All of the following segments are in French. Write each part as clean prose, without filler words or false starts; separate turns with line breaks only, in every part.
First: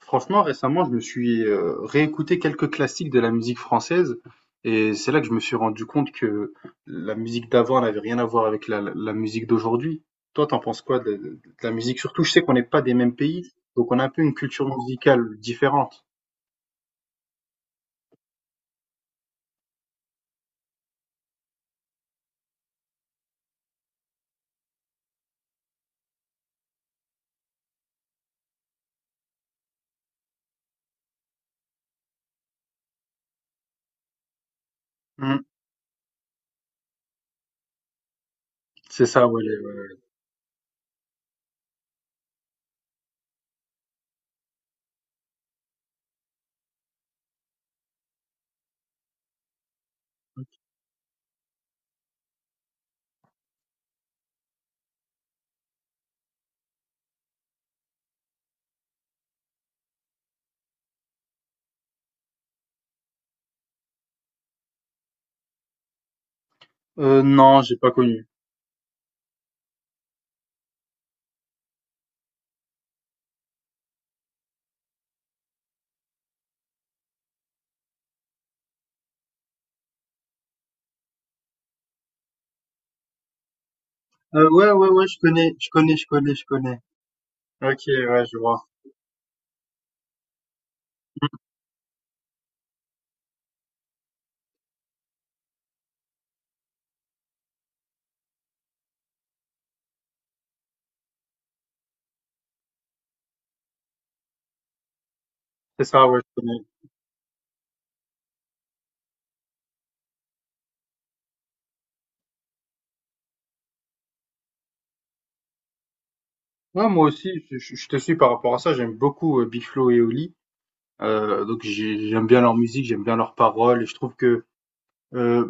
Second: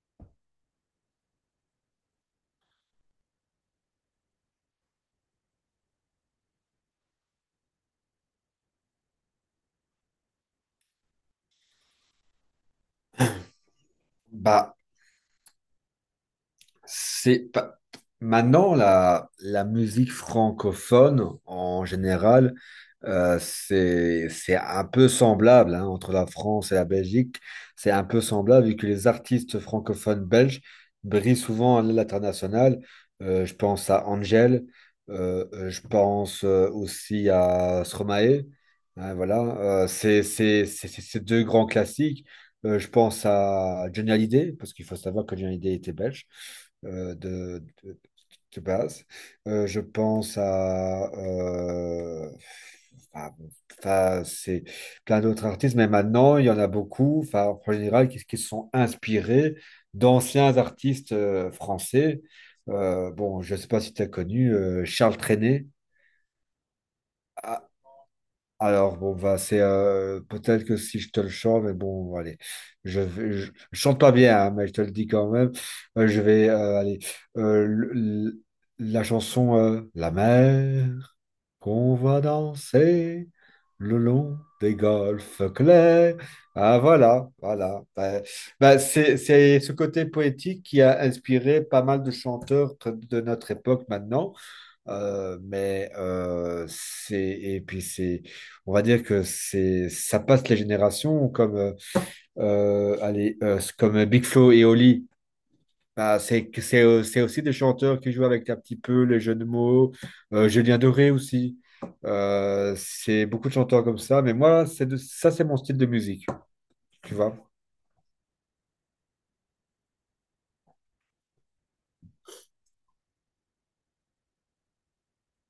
Franchement, récemment, je me suis réécouté quelques classiques de la musique française et c'est là que je me suis rendu compte que la musique d'avant n'avait rien à voir avec la musique d'aujourd'hui. Toi, t'en penses quoi de la musique? Surtout, je sais qu'on n'est pas des mêmes pays, donc on a un peu une culture
Bah,
musicale différente.
c'est pas- Maintenant la musique francophone en général, c'est un peu semblable, hein, entre la France et la Belgique. C'est un peu semblable vu que les artistes francophones belges brillent souvent à l'international. Je pense à Angèle,
Hmm,
je pense, aussi à Stromae.
c'est
Hein,
ça,
voilà.
ouais. Ouais,
Euh,
ouais.
c'est c'est- c'est- c'est- c'est deux grands classiques. Je pense à Johnny Hallyday, parce qu'il faut savoir que Johnny Hallyday était belge, euh, de, de- de base. Je pense à... ah, bon, enfin, c'est plein d'autres artistes, mais maintenant, il y en a beaucoup, enfin, en général, qui se sont inspirés d'anciens artistes, français. Bon, je ne sais pas si tu as connu, Charles Trenet.
Non,
Ah,
j'ai pas connu.
alors, bon, bah, c'est, peut-être que si je te le chante, mais bon, allez, je chante pas bien, hein, mais je te le dis quand même. Je vais, allez, euh, le- le- la chanson, La mer, qu'on va danser le long
Ouais,
des
ouais, ouais, je
golfes
connais, je connais, je
clairs.
connais, je connais.
Ah, voilà, voilà.
Ok,
Bah,
ouais, je vois.
bah, c'est ce côté poétique qui a inspiré pas mal de chanteurs de notre époque maintenant. Mais c'est Et puis c'est on va dire que c'est ça passe les générations, comme, allez, comme Big Flo et Oli.
C'est ça,
Bah,
ouais, je
c'est que-
connais.
c'est C'est aussi des chanteurs qui jouent avec un petit peu les jeux de mots. Julien Doré aussi. C'est beaucoup de chanteurs comme ça, mais moi ça c'est mon style de musique,
Ouais, moi
tu
aussi,
vois.
je te suis par rapport à ça. J'aime beaucoup Big Flo et Oli. Donc j'aime bien leur musique, j'aime bien leurs paroles et je trouve que euh,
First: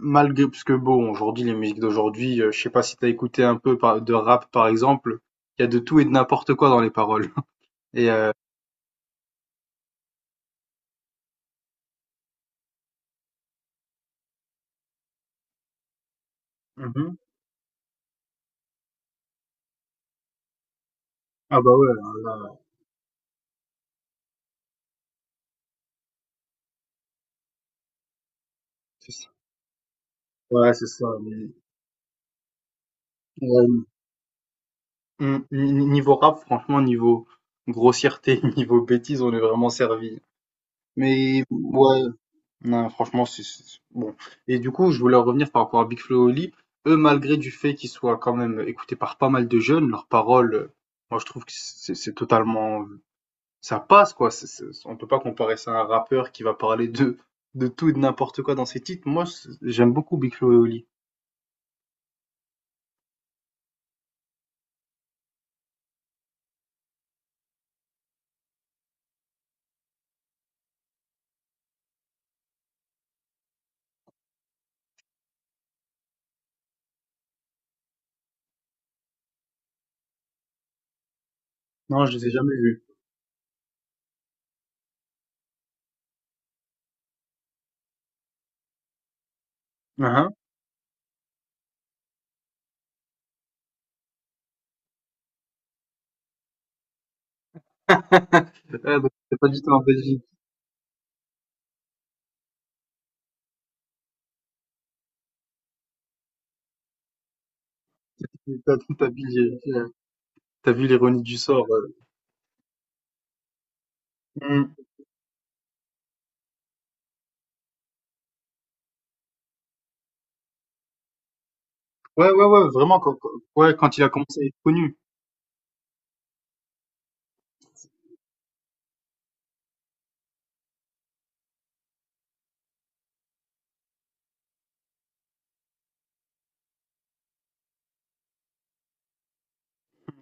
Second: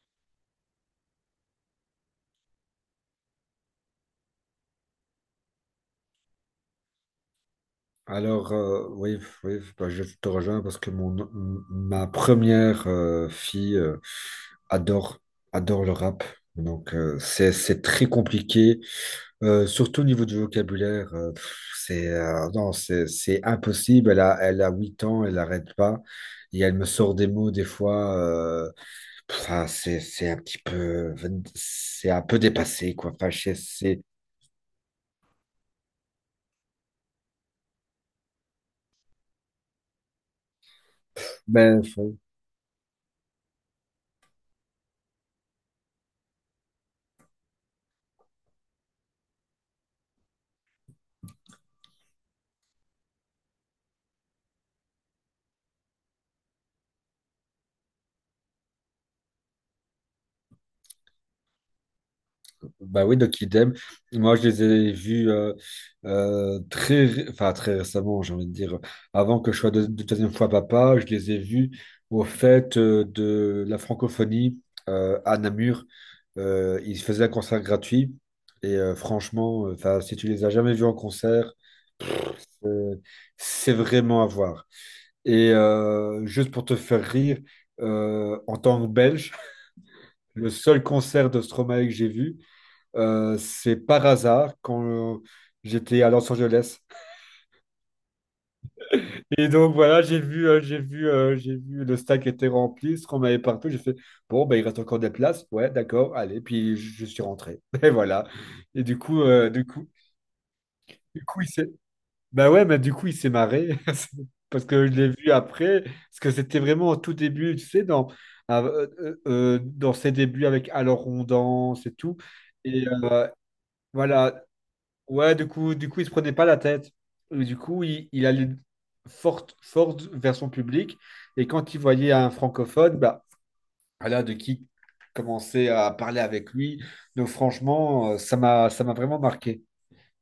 malgré parce que bon aujourd'hui les musiques d'aujourd'hui, je sais pas si t'as écouté un peu de rap par exemple, il y a de tout et de n'importe quoi dans les paroles. Et
Alors, oui, oui, bah, je te rejoins, parce que ma première, fille, adore, adore le rap. Donc,
Mhm.
c'est très compliqué. Surtout au niveau du vocabulaire.
Ah bah ouais,
Non, c'est impossible. Elle a 8 ans, elle n'arrête pas. Et elle me sort des mots des fois.
c'est ça.
Ah, c'est un petit
Ouais c'est ça.
peu,
Mais,
c'est un peu dépassé, quoi.
ouais, niveau rap franchement niveau grossièreté, niveau bêtise on est vraiment servi. Mais
Ben,
ouais.
enfin,
Non, franchement, bon. Et du coup, je voulais en revenir par rapport à Big Flo et Oli. Eux, malgré du fait qu'ils soient quand même écoutés par pas mal de jeunes, leurs paroles, moi, je trouve que c'est totalement, ça passe, quoi. On peut pas comparer ça à un rappeur qui va parler de tout et de n'importe quoi dans ses titres. Moi, j'aime beaucoup Big Flo et Oli.
bah oui, donc idem. Moi, je les ai vus, enfin, très récemment, j'ai envie de dire. Avant que je sois deuxième fois papa, je les ai vus au fait, de la francophonie, à Namur. Ils faisaient un concert gratuit. Et, franchement, enfin, si tu les as jamais vus en concert,
Non, je les ai jamais vus.
euh, c'est vraiment à voir. Et, juste pour te faire rire, en tant que Belge,
Hein.
le seul concert de Stromae que j'ai vu, c'est par hasard quand, euh, j'étais à Los Angeles.
Ouais, donc, c'est pas
Et
du tout
donc
en
voilà,
Belgique.
j'ai vu le stack était rempli, ce qu'on m'avait partout. J'ai fait, bon, ben, il reste encore des places. Ouais, d'accord, allez. Puis je suis rentré. Et voilà.
T'as
Et du coup,
t'as vu l'ironie du
il
sort.
s'est...
euh.
Bah ouais, mais du coup, il s'est marré. Parce
Mm.
que je l'ai vu après. Parce que c'était vraiment au tout début, tu sais, dans ses débuts avec Alors on danse et tout.
Ouais, ouais, ouais,
Et,
vraiment. Ouais, quand il a commencé
voilà.
à être connu.
Ouais, du coup, il se prenait pas la tête. Et du coup, il allait fort, fort vers son public. Et quand il voyait un francophone, bah, voilà, de qui commencer à parler avec lui. Donc, franchement, ça m'a vraiment marqué.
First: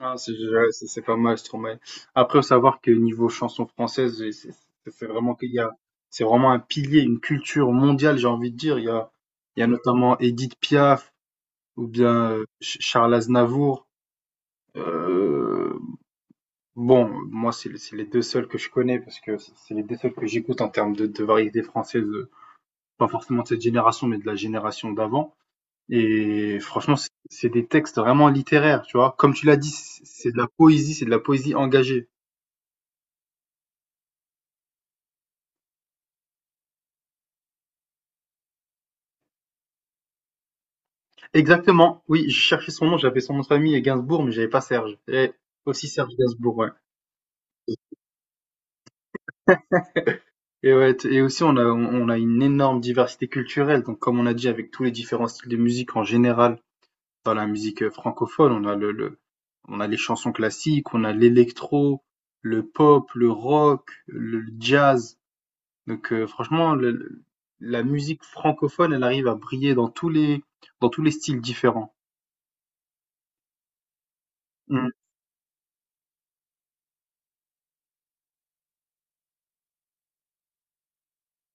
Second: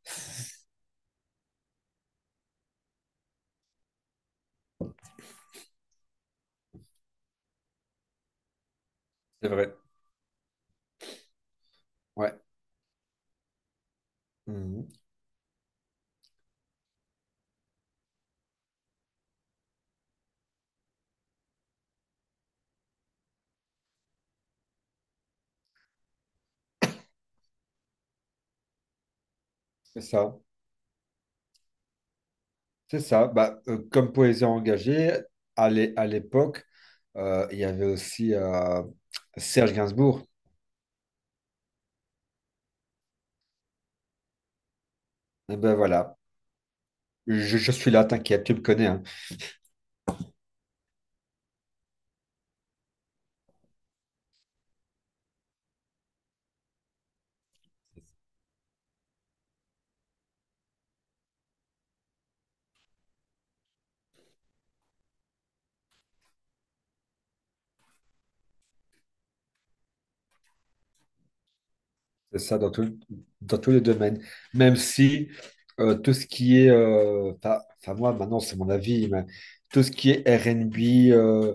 Ah, c'est
C'est
ouais, c'est pas mal, Stromae. Après, faut savoir que niveau chanson française, c'est vraiment qu'il y a, c'est vraiment un pilier, une culture mondiale, j'ai envie de dire. Il y a
vrai.
notamment Edith Piaf ou bien
Ouais.
Charles Aznavour.
Mhm.
Euh, bon, moi, c'est les deux seuls que je connais parce que c'est les deux seuls que j'écoute en termes de variété française, pas forcément de cette génération, mais de la génération d'avant. Et franchement, c'est des textes vraiment littéraires, tu vois. Comme tu l'as dit,
C'est
c'est de
ça.
la poésie, c'est de la poésie engagée.
C'est ça. Bah, comme poésie engagée, à l'époque, il y avait aussi, Serge Gainsbourg.
Exactement, oui, je cherchais son nom, j'avais son nom de famille et Gainsbourg, mais j'avais pas Serge. Et
Et ben
aussi Serge
voilà.
Gainsbourg, ouais.
Je suis là, t'inquiète, tu me connais, hein.
Et ouais, et aussi on a une énorme diversité culturelle. Donc comme on a dit avec tous les différents styles de musique en général, dans la musique francophone, on a on a les chansons classiques, on a l'électro, le pop, le rock, le jazz. Donc franchement, la musique francophone, elle arrive à briller dans tous les styles différents.
C'est ça dans tout, dans tous les domaines. Même si, tout ce qui est, enfin moi maintenant c'est mon avis, mais tout ce qui est R&B, euh,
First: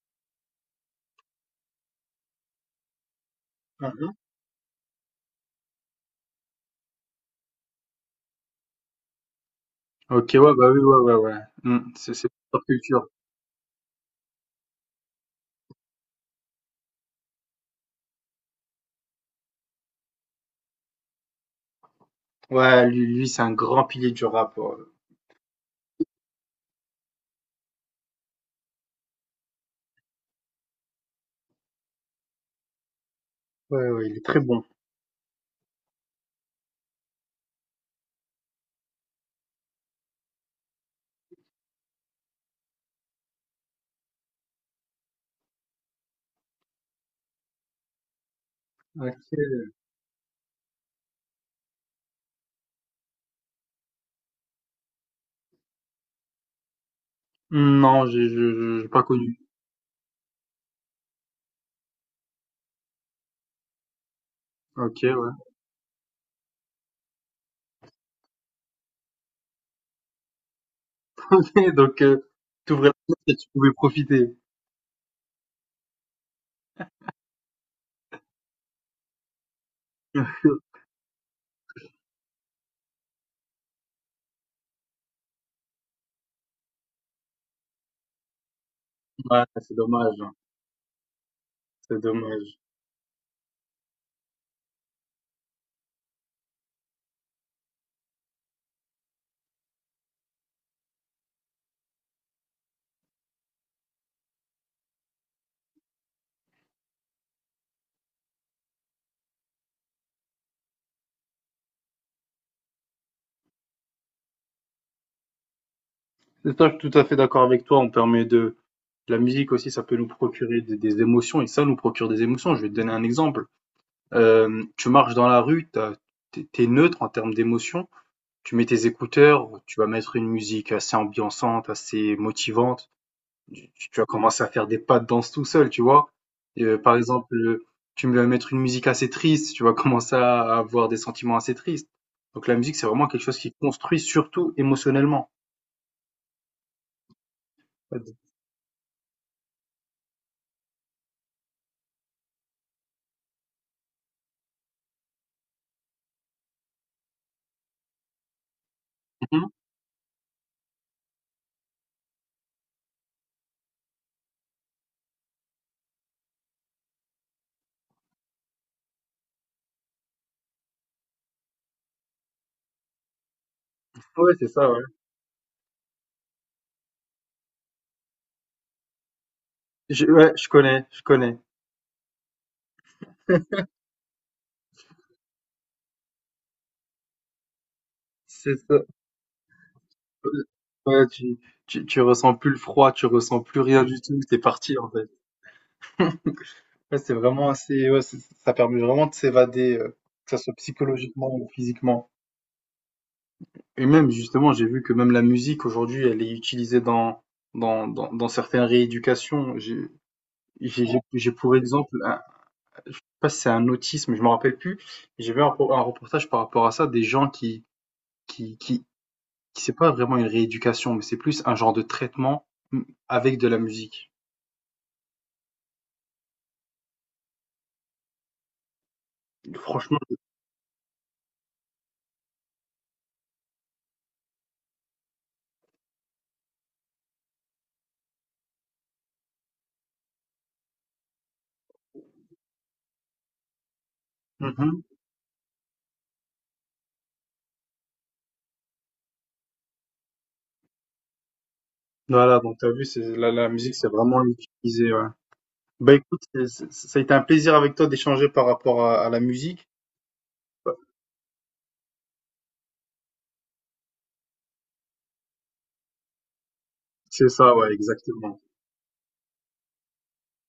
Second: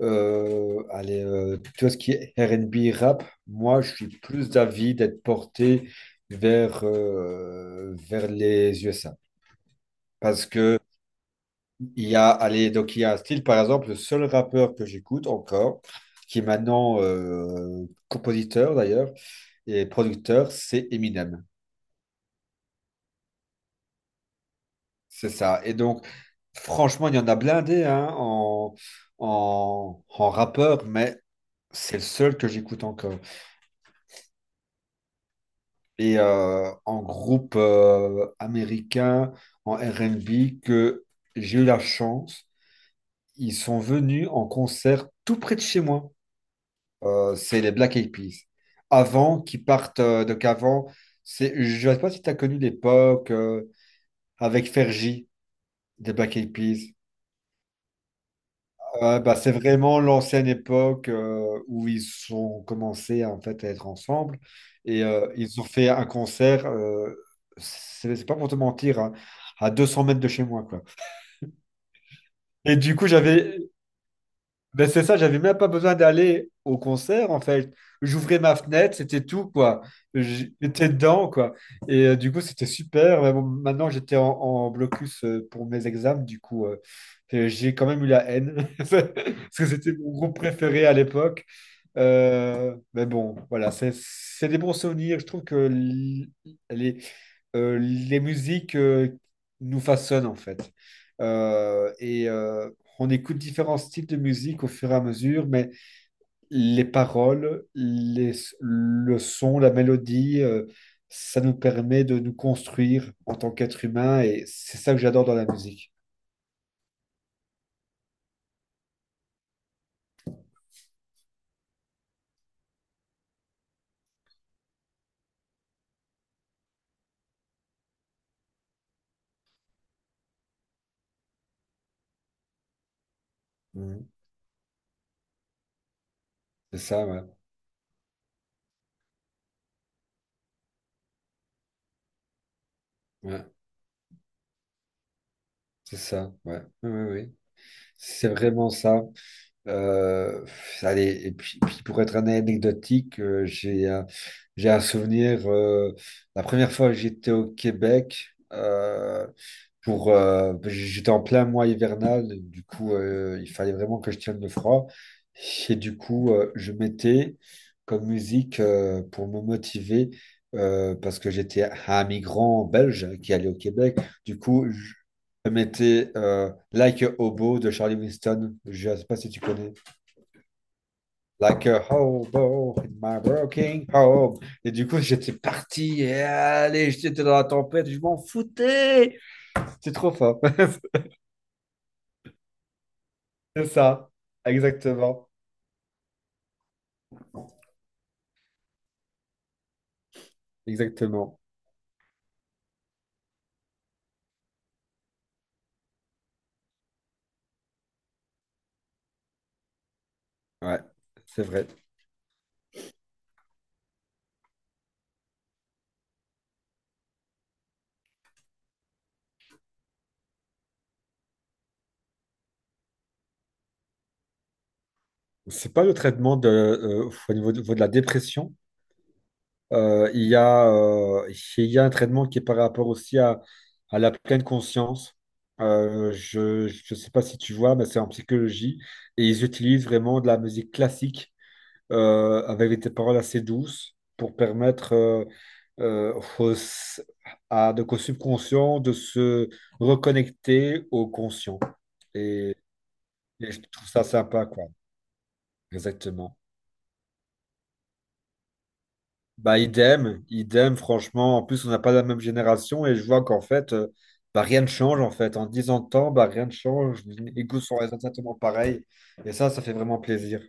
euh, allez, tout ce qui est R&B rap, moi je suis
Mm.
plus d'avis d'être porté vers les USA.
OK,
Parce
ouais, bah oui,
que
ouais, ouais, ouais. Mmh,
il
c'est
y
c'est
a,
pop
allez, donc il y
culture.
a un style, par exemple, le seul rappeur que j'écoute encore, qui est maintenant, compositeur d'ailleurs et producteur, c'est Eminem.
Ouais, lui c'est un grand pilier du rap. Ouais,
C'est ça. Et donc, franchement, il y en a blindé, hein, en rappeur, mais c'est le seul que j'écoute encore.
ouais, ouais, il est très bon.
Et, en groupe, américain, en R&B, que j'ai eu la chance, ils sont venus en concert tout près de chez moi. C'est les Black Eyed Peas. Avant qu'ils
OK.
partent, donc avant, je ne sais pas si tu as connu l'époque, avec Fergie des Black Eyed Peas.
Hmm, non, j'ai pas
Bah,
connu.
c'est vraiment l'ancienne époque, où ils ont commencé en fait à être ensemble, et,
OK, ouais.
ils ont fait un concert. C'est pas pour te mentir, hein, à 200 mètres de chez moi, quoi.
Donc,
Et
t'ouvrais la
du coup,
fenêtre et tu
j'avais
pouvais profiter.
Ben c'est ça, j'avais même pas besoin d'aller au concert en fait. J'ouvrais ma fenêtre, c'était tout, quoi. J'étais dedans, quoi. Et, du coup, c'était super. Mais bon, maintenant, j'étais en blocus, pour mes examens. Du coup, j'ai quand même eu la haine parce
Ouais,
que
c'est
c'était mon
dommage, hein.
groupe préféré à l'époque.
C'est dommage.
Mais bon, voilà, c'est des bons souvenirs. Je trouve que les, les musiques, nous façonnent en fait. Euh, et euh, on écoute différents styles de musique au fur et à mesure, mais les paroles, les, le son, la mélodie, ça nous permet de nous construire en tant qu'être humain, et c'est ça que j'adore dans la musique.
Et toi, je suis tout à fait d'accord avec toi. On permet de la musique aussi, ça peut nous procurer des émotions et ça nous procure des émotions. Je vais te donner un exemple. Tu marches dans la rue, t'es neutre en termes d'émotions. Tu mets tes écouteurs, tu vas mettre une musique assez ambiançante, assez motivante. Tu vas
Mhm.
commencer à faire des pas de danse tout seul, tu vois?
C'est
Par
ça, ouais.
exemple, tu vas mettre une musique assez triste, tu vas commencer à avoir des sentiments assez tristes. Donc la musique, c'est vraiment quelque chose
Ouais.
qui construit surtout émotionnellement.
C'est ça, ouais. Oui, oui, oui. C'est vraiment ça. Euh, Allez, et puis pour être un anecdotique, j'ai un souvenir. La première fois que j'étais au Québec,
Mhm.
j'étais en plein mois hivernal, du coup, il fallait vraiment que je tienne le froid. Et du coup, je mettais comme musique, pour me motiver, parce que j'étais un migrant belge qui allait au Québec.
Ouais,
Du
c'est
coup,
ça, ouais.
je mettais, Like a Hobo de Charlie Winston. Je ne sais pas si tu connais.
Je, ouais, je connais, je connais.
Like a hobo in my broken home. Et du coup, j'étais parti. Et allez, j'étais dans la tempête. Je m'en
C'est ça.
foutais. C'est trop fort.
Ouais, tu ressens plus le froid, tu ressens plus
C'est
rien du
ça.
tout, t'es parti en fait.
Exactement.
Ouais, c'est vraiment assez, ouais, ça permet vraiment de s'évader, que ce soit psychologiquement
Exactement.
ou physiquement. Et même, justement, j'ai vu que même la musique aujourd'hui, elle est utilisée dans certaines rééducations.
Ouais,
J'ai
c'est
pour
vrai.
exemple, je sais pas si c'est un autisme, je me rappelle plus. J'ai vu un, un reportage par rapport à ça, des gens qui, qui, qui c'est pas vraiment une rééducation, mais c'est plus un genre de traitement mm, avec de la musique.
C'est pas le traitement au niveau de la dépression.
Franchement,
Euh, il y a, euh, il y a un traitement qui est par rapport aussi à la pleine conscience. Je ne sais pas si tu vois, mais c'est en psychologie. Et ils utilisent vraiment de la musique classique, avec des paroles assez douces pour
mhm.
permettre, aux- à donc au subconscient de se reconnecter au conscient.
Voilà, donc
Et,
t'as vu, c'est, la
et je
musique, c'est
trouve ça
vraiment
sympa, quoi.
utilisé, ouais. Bah écoute,
Exactement.
ça a été un plaisir avec toi d'échanger par rapport à la
Bah,
musique.
idem, idem, franchement. En plus, on n'a pas la même génération, et je vois qu'en fait, bah, rien ne change, en fait. En 10 ans de temps, bah, rien ne change.
C'est
Les
ça,
goûts
ouais,
sont exactement
exactement.
pareils. Et ça fait vraiment plaisir.